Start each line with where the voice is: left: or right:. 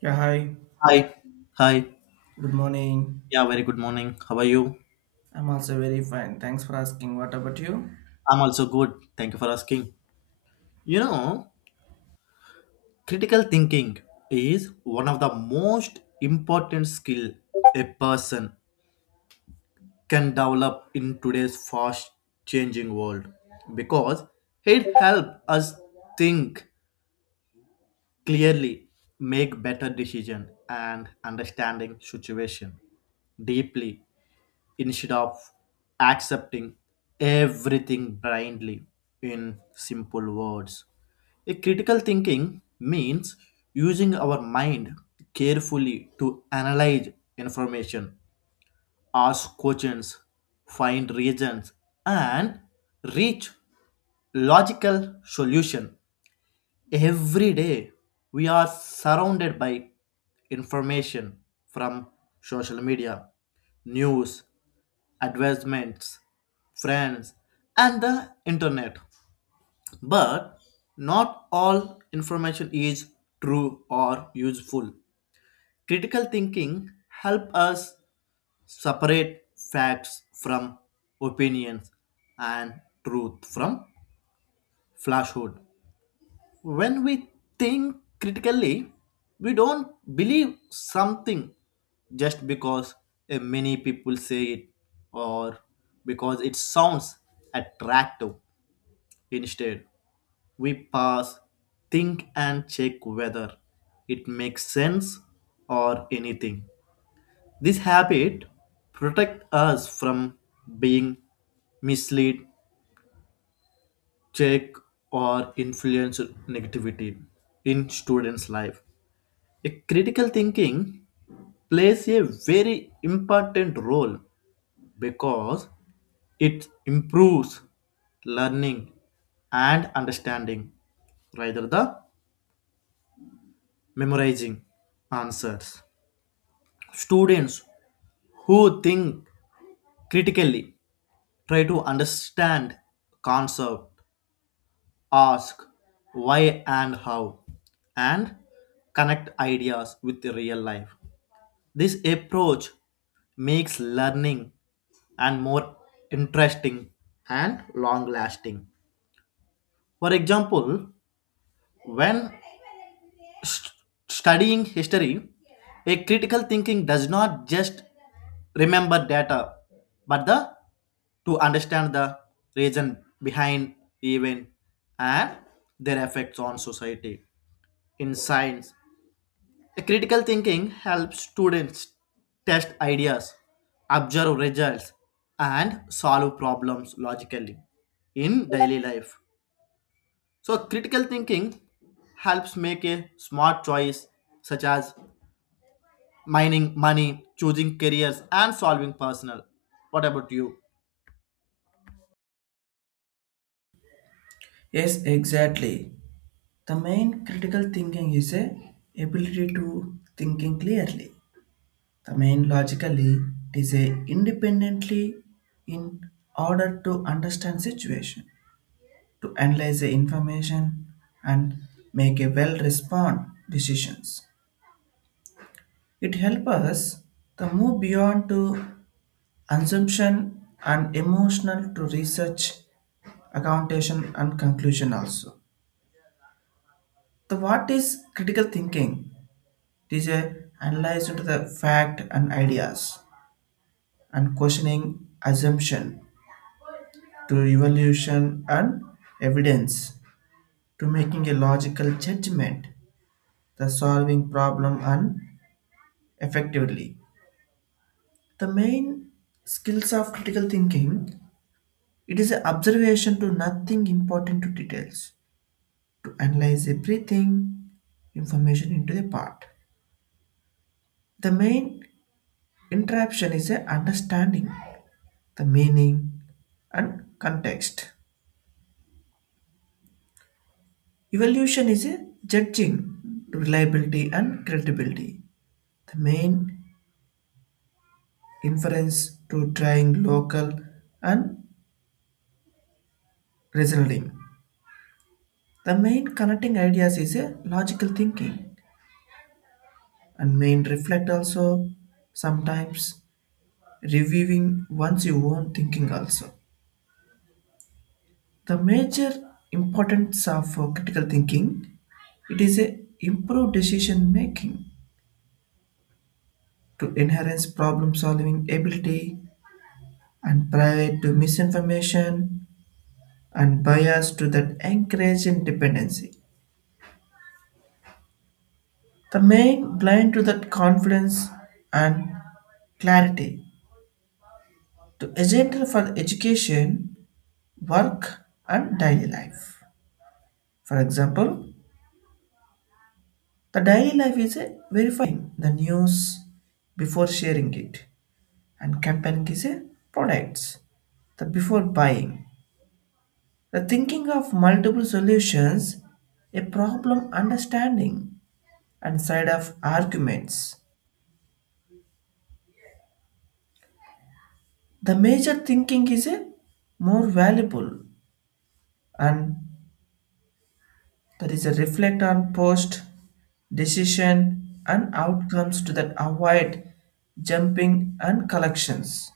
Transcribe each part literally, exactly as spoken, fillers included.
right: Yeah, hi.
left: Hi. Hi.
right: Good morning.
left: Yeah, very good morning. How are you?
right: I'm also very fine. Thanks for asking. What about you?
left: I'm also good. Thank you for asking. You know, critical thinking is one of the most important skill a person can develop in today's fast changing world because it helps us think clearly, make better decision and understanding situation deeply instead of accepting everything blindly in simple words. A critical thinking means using our mind carefully to analyze information, ask questions, find reasons, and reach logical solution. Every day we are surrounded by information from social media, news, advertisements, friends, and the internet. But not all information is true or useful. Critical thinking helps us separate facts from opinions and truth from falsehood. When we think critically, we don't believe something just because uh, many people say it or because it sounds attractive. Instead, we pause, think, and check whether it makes sense or anything. This habit protects us from being misled, checked, or influenced negativity in students' life. A critical thinking plays a very important role because it improves learning and understanding rather than memorizing answers. Students who think critically try to understand concept, ask why and how, and connect ideas with the real life. This approach makes learning and more interesting and long lasting. For example, when st- studying history, a critical thinking does not just remember data but the to understand the reason behind event and their effects on society. In science, critical thinking helps students test ideas, observe results, and solve problems logically in daily life. So, critical thinking helps make a smart choice, such as mining money, choosing careers, and solving personal. What about you?
right: Yes, exactly. The main critical thinking is a ability to thinking clearly. The main logically it is a independently in order to understand situation, to analyze the information and make a well respond decisions. It helps us to move beyond to assumption and emotional to research accountation and conclusion also. The what is critical thinking, it is a analyze into the fact and ideas and questioning assumption to evaluation and evidence to making a logical judgment, the solving problem and effectively. The main skills of critical thinking, it is an observation to nothing important to details, to analyze everything, information into the part. The main interruption is a understanding the meaning and context. Evaluation is a judging reliability and credibility. The main inference to trying local and reasoning. The main connecting ideas is a logical thinking and main reflect also, sometimes reviewing once you own thinking also. The major importance of uh, critical thinking, it is a improved decision making to enhance problem solving ability and private to misinformation and bias to that encourage and dependency. The main blind to that confidence and clarity to agenda for education, work and daily life. For example, the daily life is a verifying the news before sharing it, and comparing is a products the before buying, the thinking of multiple solutions, a problem understanding and side of arguments. The major thinking is a more valuable, and that is a reflect on post decision and outcomes to that avoid jumping and collections.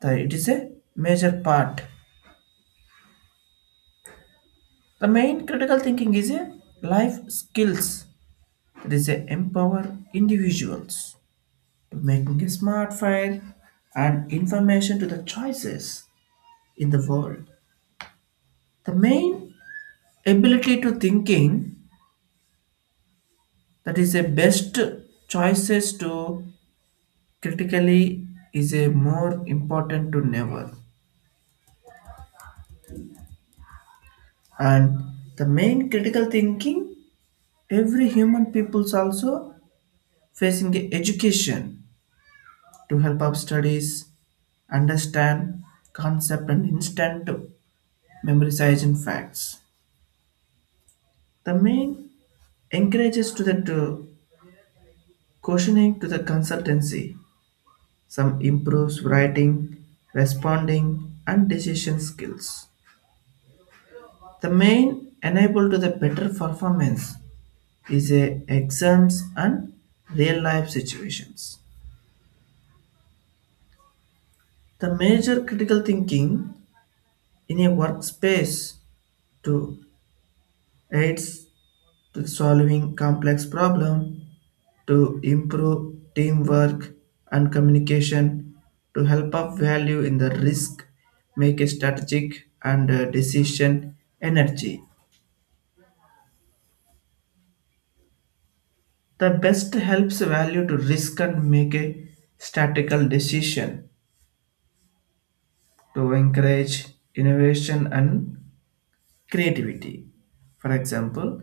right: The, it is a major part. The main critical thinking is a life skills that is a empower individuals to making a smart file and information to the choices in the world. The main ability to thinking, that is a best choices to critically is a more important to never. And the main critical thinking, every human people's also facing the education to help up studies understand concept and instant memorization facts. The main encourages to the to questioning to the consultancy. Some improves writing, responding, and decision skills. The main enable to the better performance is a exams and real life situations. The major critical thinking in a workspace to aids to solving complex problem, to improve teamwork and communication, to help up value in the risk, make a strategic and uh, decision energy. The best helps value to risk and make a statical decision to encourage innovation and creativity. For example,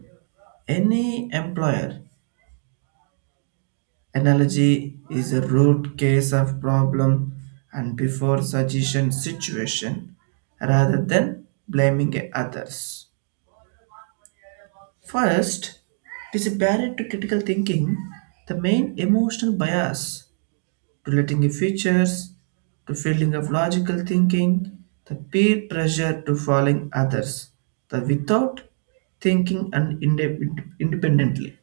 right: any employer analogy is a root case of problem and before suggestion situation rather than blaming others. First, it is a barrier to critical thinking, the main emotional bias to letting in features, to failing of logical thinking, the peer pressure to following others, the without thinking and inde- independently.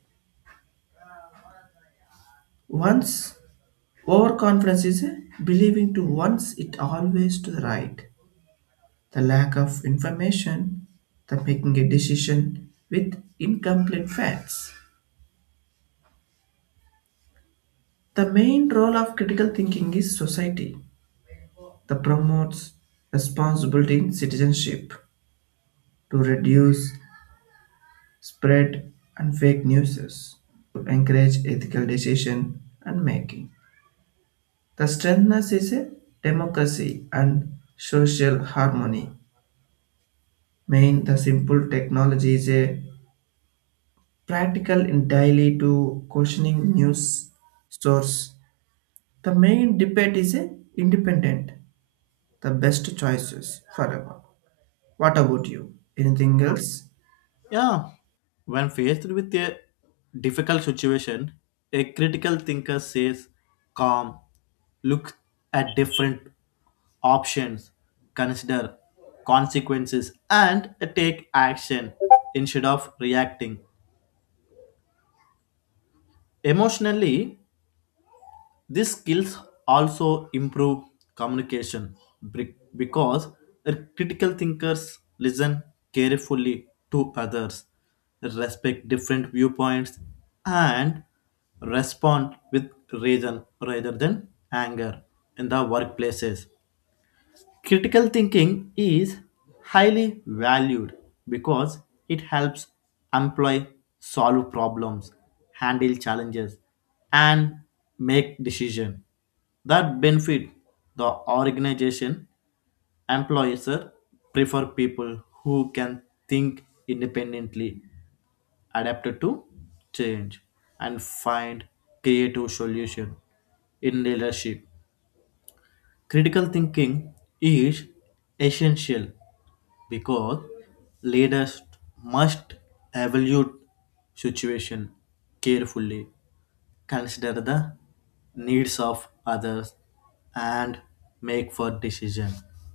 right: Once overconfidence is believing to once it always to the right. The lack of information, the making a decision with incomplete facts. The main role of critical thinking is society that promotes responsibility in citizenship, to reduce spread and fake news, to encourage ethical decision and making. The strengthness is a democracy and social harmony. Main the simple technology is a practical entirely to questioning news source. The main debate is a independent, the best choices forever. What about you? Anything else?
left: Yeah, when faced with a difficult situation, a critical thinker says, calm, look at different options, consider consequences, and take action instead of reacting. Emotionally, these skills also improve communication bec- because critical thinkers listen carefully to others, respect different viewpoints, and respond with reason rather than anger in the workplaces. Critical thinking is highly valued because it helps employ solve problems, handle challenges, and make decisions that benefit the organization. Employers prefer people who can think independently, adapt to change, and find creative solutions in leadership. Critical thinking is essential because leaders must evaluate situation carefully, consider the needs of others, and make for decision.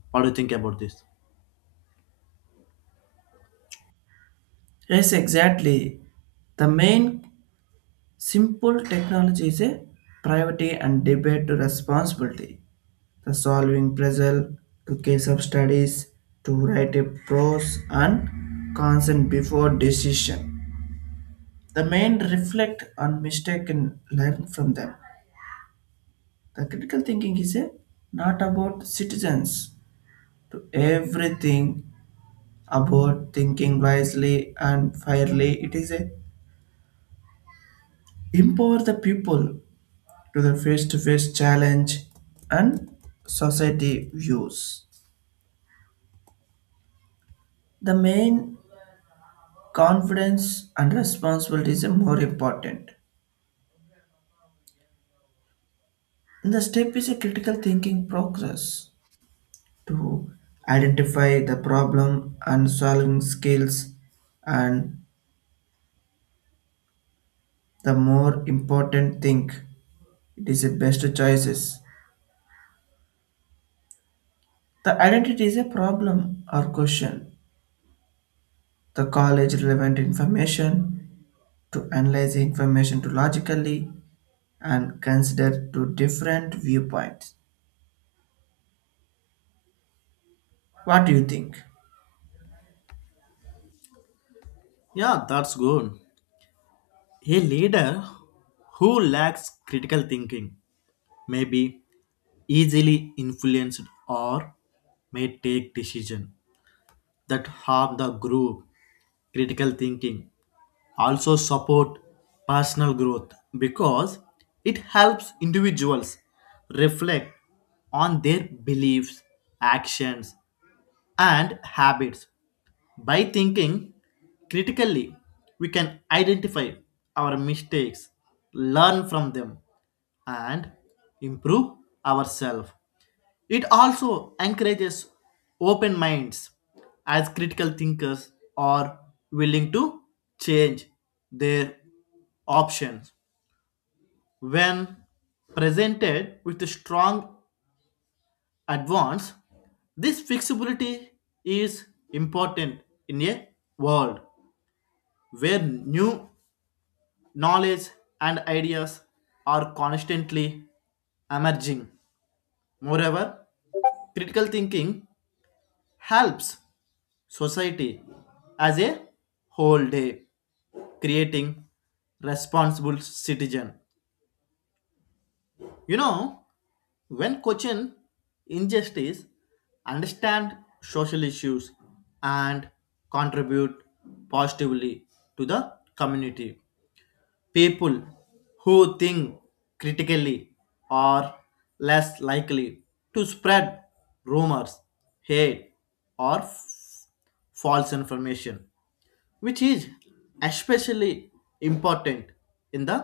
left: What do you think about this?
right: Yes, exactly. The main simple technology is a privacy and debate to responsibility. The solving puzzle to case of studies, to write a pros and cons and before decision. The main reflect on mistake and learn from them. The critical thinking is a, not about citizens to everything about thinking wisely and fairly. It is a empower the people to the face-to-face challenge and society views. The main confidence and responsibility is a more important. And the step is a critical thinking process to identify the problem and solving skills, and the more important thing, it is the best choices. The identity is a problem or question, the college relevant information to analyze the information to logically and consider two different viewpoints. What do you think?
left: Yeah, that's good. A leader who lacks critical thinking may be easily influenced or may take decisions that harm the group. Critical thinking also support personal growth because it helps individuals reflect on their beliefs, actions, and habits. By thinking critically, we can identify our mistakes, learn from them, and improve ourselves. It also encourages open minds, as critical thinkers are willing to change their options. When presented with a strong advance, this flexibility is important in a world where new knowledge and ideas are constantly emerging. Moreover, critical thinking helps society as a whole day creating responsible citizen, you know, when question injustice, understand social issues, and contribute positively to the community. People who think critically are less likely to spread rumors, hate, or f- false information, which is especially important in the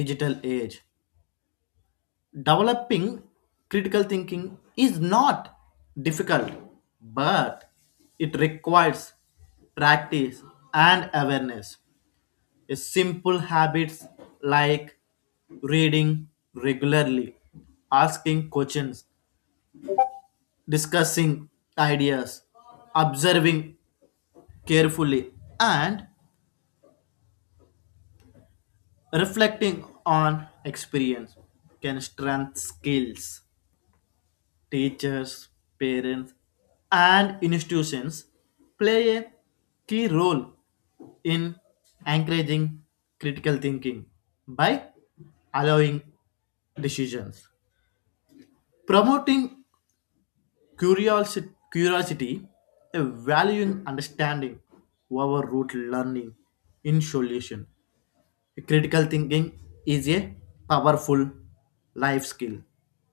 left: digital age. Developing critical thinking is not difficult, but it requires practice and awareness. A simple habits like reading regularly, asking questions, discussing ideas, observing carefully, and reflecting on experience can strengthen skills. Teachers, parents, and institutions play a key role in encouraging critical thinking by allowing decisions, promoting curiosity, curiosity a valuing understanding over root learning in solution. Critical thinking is a powerful life skill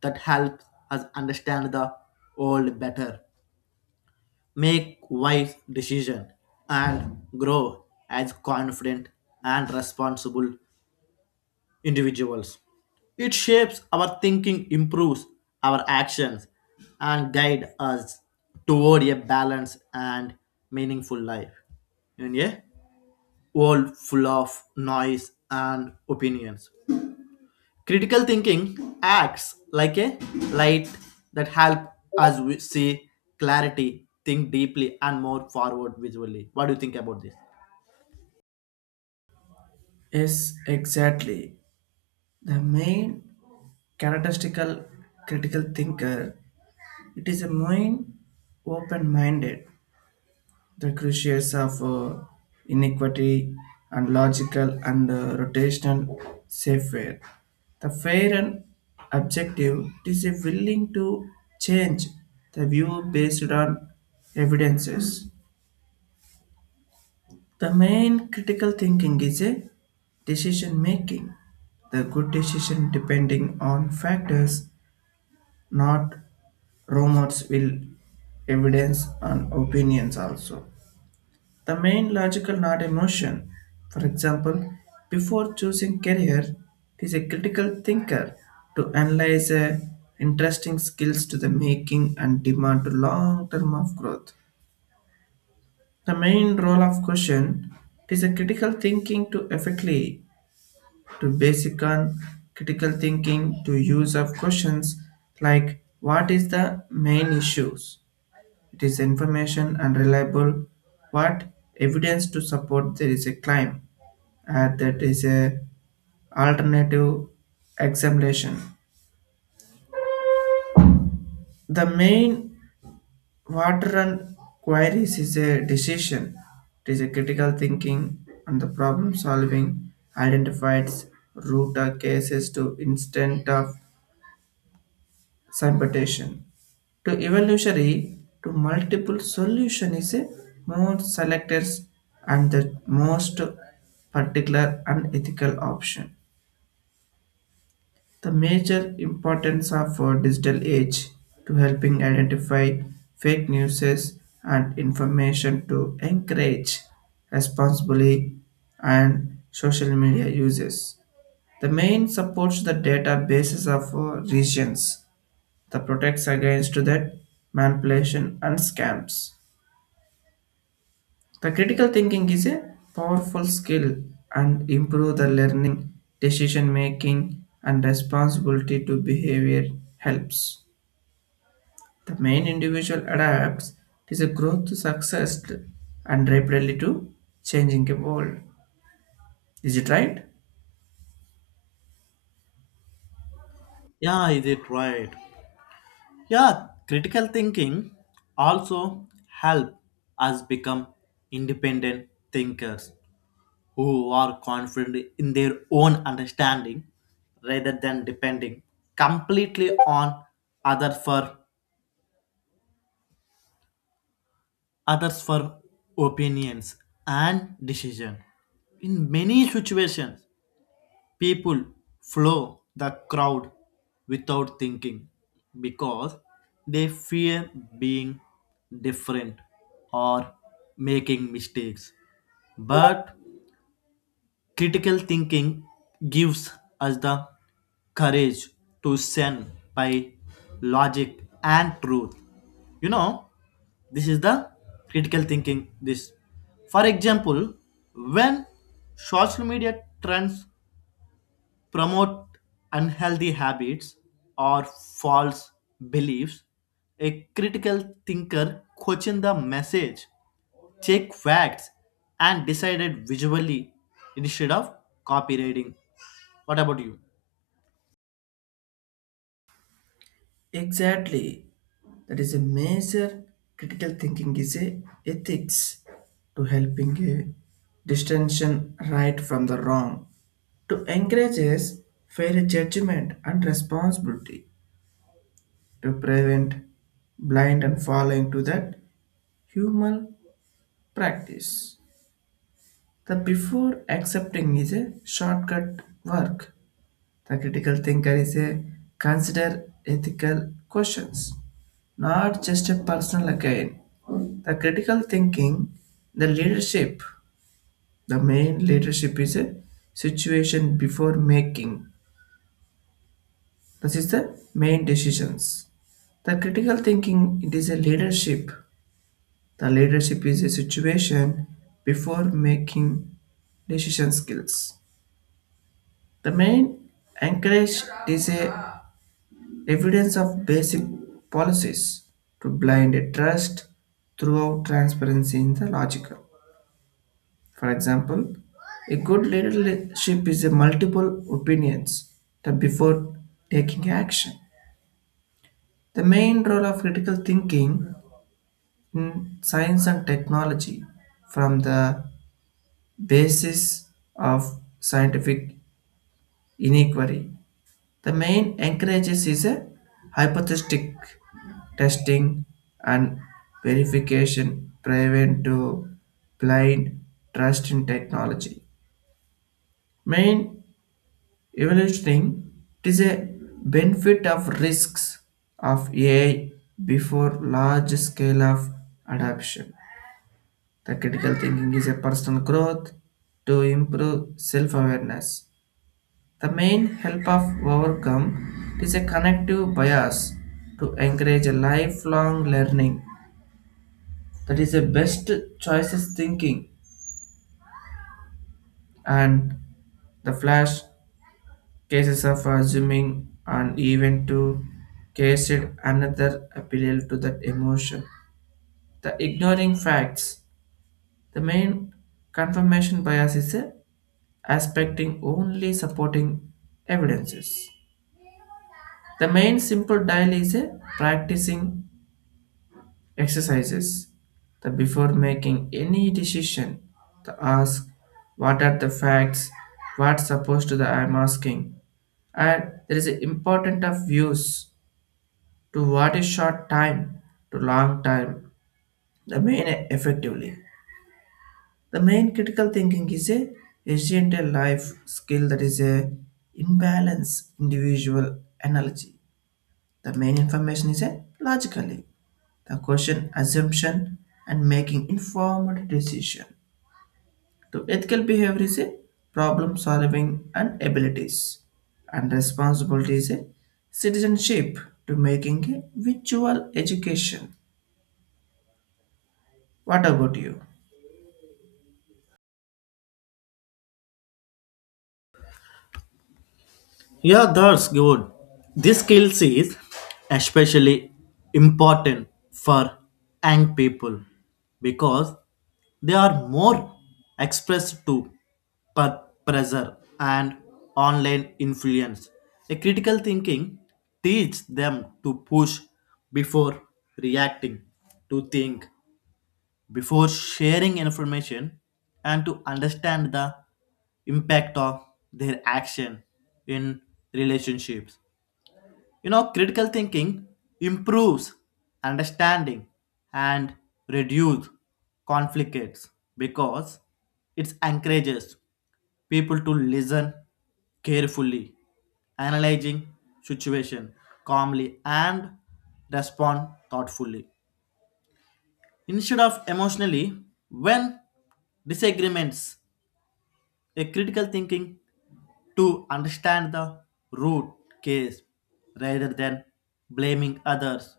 left: that helps us understand the world better, make wise decisions, and grow as confident and responsible individuals. It shapes our thinking, improves our actions, and guides us toward a balanced and meaningful life in a world full of noise and opinions. Critical thinking acts like a light that help us we see clarity, think deeply, and more forward visually. What do you think about this?
right: Yes, exactly. The main characteristical critical thinker, it is a main open-minded, the crucius of uh, inequity and logical and uh, rotational fair. The fair and objective is a willing to change the view based on evidences. The main critical thinking is a decision making. The good decision depending on factors, not rumors will evidence and opinions also. The main logical not emotion. For example, before choosing career, it is a critical thinker to analyze uh, interesting skills to the making and demand to long term of growth. The main role of question, it is a critical thinking to effectively to basic on critical thinking to use of questions like what is the main issues, it is information and reliable, what evidence to support there is a claim, uh, that is a alternative examination. The main water and queries is a decision. It is a critical thinking, and the problem solving identifies root or cases to instead of submutation. To evolutionary, to multiple solution is a more selectors and the most particular unethical option. The major importance of our digital age to helping identify fake news and information to encourage responsibly and social media uses. The main supports the databases of uh, regions that protects against that manipulation and scams. The critical thinking is a powerful skill and improve the learning, decision making and responsibility to behavior helps. The main individual adapts is a growth to success and rapidly to changing the world. Is it right?
left: Yeah, is it right? Yeah, critical thinking also help us become independent thinkers who are confident in their own understanding rather than depending completely on others for others for opinions and decision. In many situations, people follow the crowd without thinking because they fear being different or making mistakes. Yeah. But critical thinking gives us the courage to stand by logic and truth. You know, this is the critical thinking. This, for example, when social media trends promote unhealthy habits or false beliefs, a critical thinker questions the message, check facts, and decided visually instead of copywriting. What about you?
right: Exactly. That is a major critical thinking is a ethics to helping a distinction right from the wrong. To encourages fair judgment and responsibility to prevent blind and following to that human practice. The before accepting is a shortcut work. The critical thinker is a consider ethical questions, not just a personal gain. The critical thinking, the leadership, the main leadership is a situation before making. This is the main decisions. The critical thinking it is a leadership. The leadership is a situation before making decision skills. The main encourage is a evidence of basic policies to blind a trust throughout transparency in the logical. For example, a good leadership is a multiple opinions that before taking action. The main role of critical thinking in science and technology from the basis of scientific inquiry. The main encourages is a hypothetic testing and verification prevent to blind trust in technology. Main evaluating, it is a benefit of risks of A I before large scale of adoption. The critical thinking is a personal growth to improve self-awareness. The main help of overcome, it is a connective bias to encourage a lifelong learning, that is a best choices thinking, and the flash cases of assuming and even to case it another appeal to that emotion. The ignoring facts. The main confirmation bias is a aspecting only supporting evidences. The main simple dial is a practicing exercises, the before making any decision, the ask what are the facts, what's supposed to the I'm asking, and there is an important of views to what is short time to long time, the main effectively. The main critical thinking is a resilient life skill that is a imbalance individual analogy, the main information is a logically, the question assumption and making informed decision to ethical behavior is a problem solving and abilities and responsibility is a citizenship to making a virtual education. What about you?
left: Yeah, that's good. This skill is especially important for young people because they are more expressed to per pressure and online influence. A critical thinking teaches them to push before reacting, to think before sharing information, and to understand the impact of their action in relationships. You know, critical thinking improves understanding and reduce conflicts because it encourages people to listen carefully, analyzing situation calmly and respond thoughtfully. Instead of emotionally, when disagreements, a critical thinking to understand the root case rather than blaming others,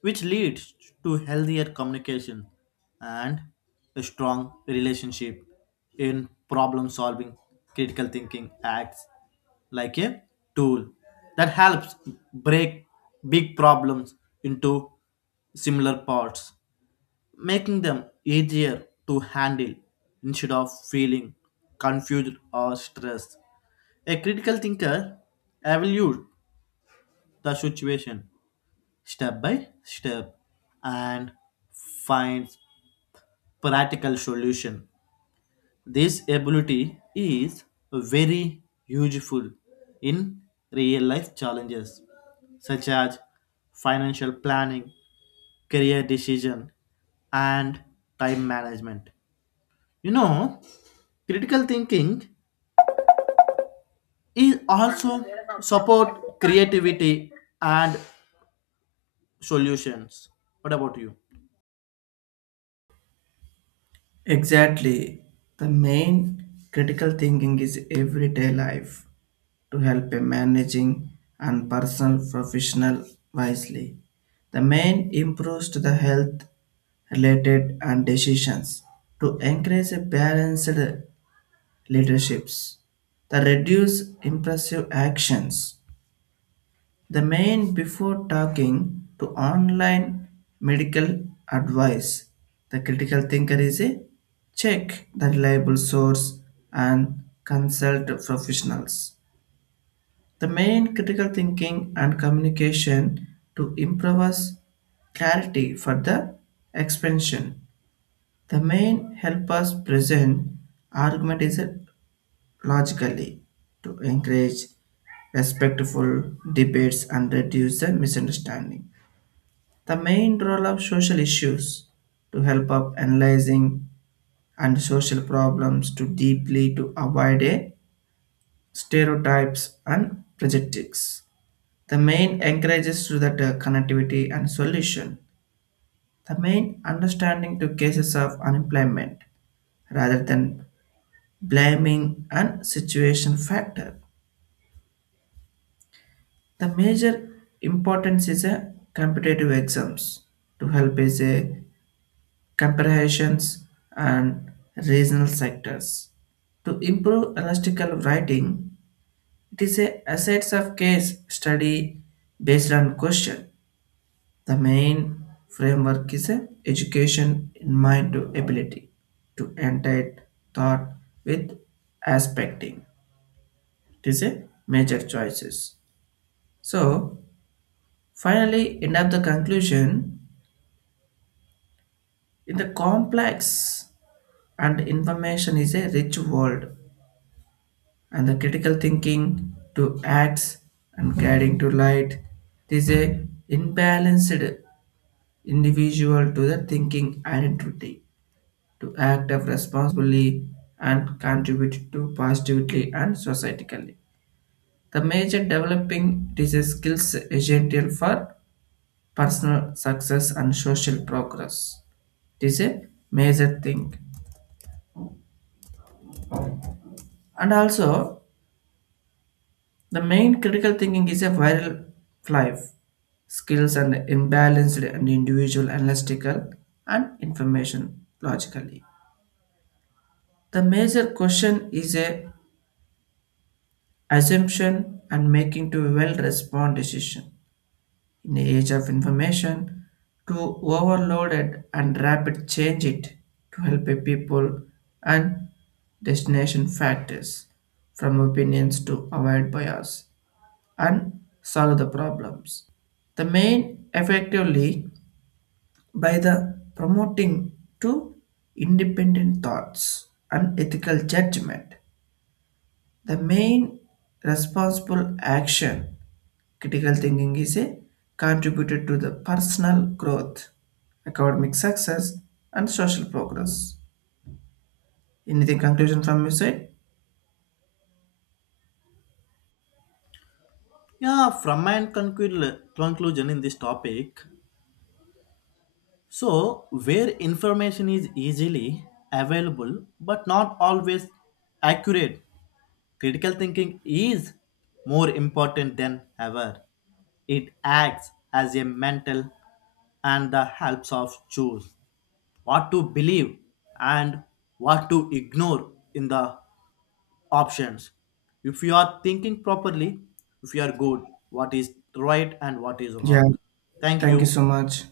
left: which leads to healthier communication and a strong relationship in problem solving. Critical thinking acts like a tool that helps break big problems into similar parts, making them easier to handle instead of feeling confused or stressed. A critical thinker evaluates the situation step by step and finds practical solution. This ability is very useful in real life challenges such as financial planning, career decision, and time management. You know, critical thinking is also support creativity and solutions. What about you?
right: Exactly. The main critical thinking is everyday life to help in managing and personal professional wisely. The main improves to the health related and decisions to encourage a balanced leaderships, the reduce impulsive actions, the main before talking to online medical advice. The critical thinker is a check the reliable source and consult professionals. The main critical thinking and communication to improve us clarity for the expansion. The main helper's present argument is logically to encourage respectful debates and reduce the misunderstanding. The main role of social issues to help up analyzing and social problems to deeply to avoid a stereotypes and prejudices. The main encourages to that uh, connectivity and solution. The main understanding to cases of unemployment rather than blaming and situation factor. The major importance is a competitive exams to help is a comparisons and regional sectors. To improve elastical writing, it is a assets of case study based on question. The main framework is a education in mind to ability to enter thought with aspecting. It is a major choices. So, finally, end up the conclusion in the complex and information is a rich world, and the critical thinking to acts and guiding to light. This is a imbalanced individual to the thinking identity to act of responsibly and contribute to positively and societally. The major developing, it is a skills essential for personal success and social progress. It is a major thing. And also, the main critical thinking is a viral life, skills and imbalanced and individual analytical and information logically. The major question is a assumption and making to well respond decision. In the age of information, to overloaded and rapid change it to help a people and destination factors from opinions to avoid bias and solve the problems. The main effectively by the promoting to independent thoughts and ethical judgment. The main responsible action, critical thinking is a contributor to the personal growth, academic success, and social progress. Anything conclusion from your side?
left: Yeah, from my conclu- conclusion in this topic, so where information is easily available but not always accurate, critical thinking is more important than ever. It acts as a mental and the helps of choose what to believe and what to ignore in the options. If you are thinking properly, if you are good, what is right and what is
right: Yeah,
left: wrong. Thank
right: thank
left: you.
right: you so much.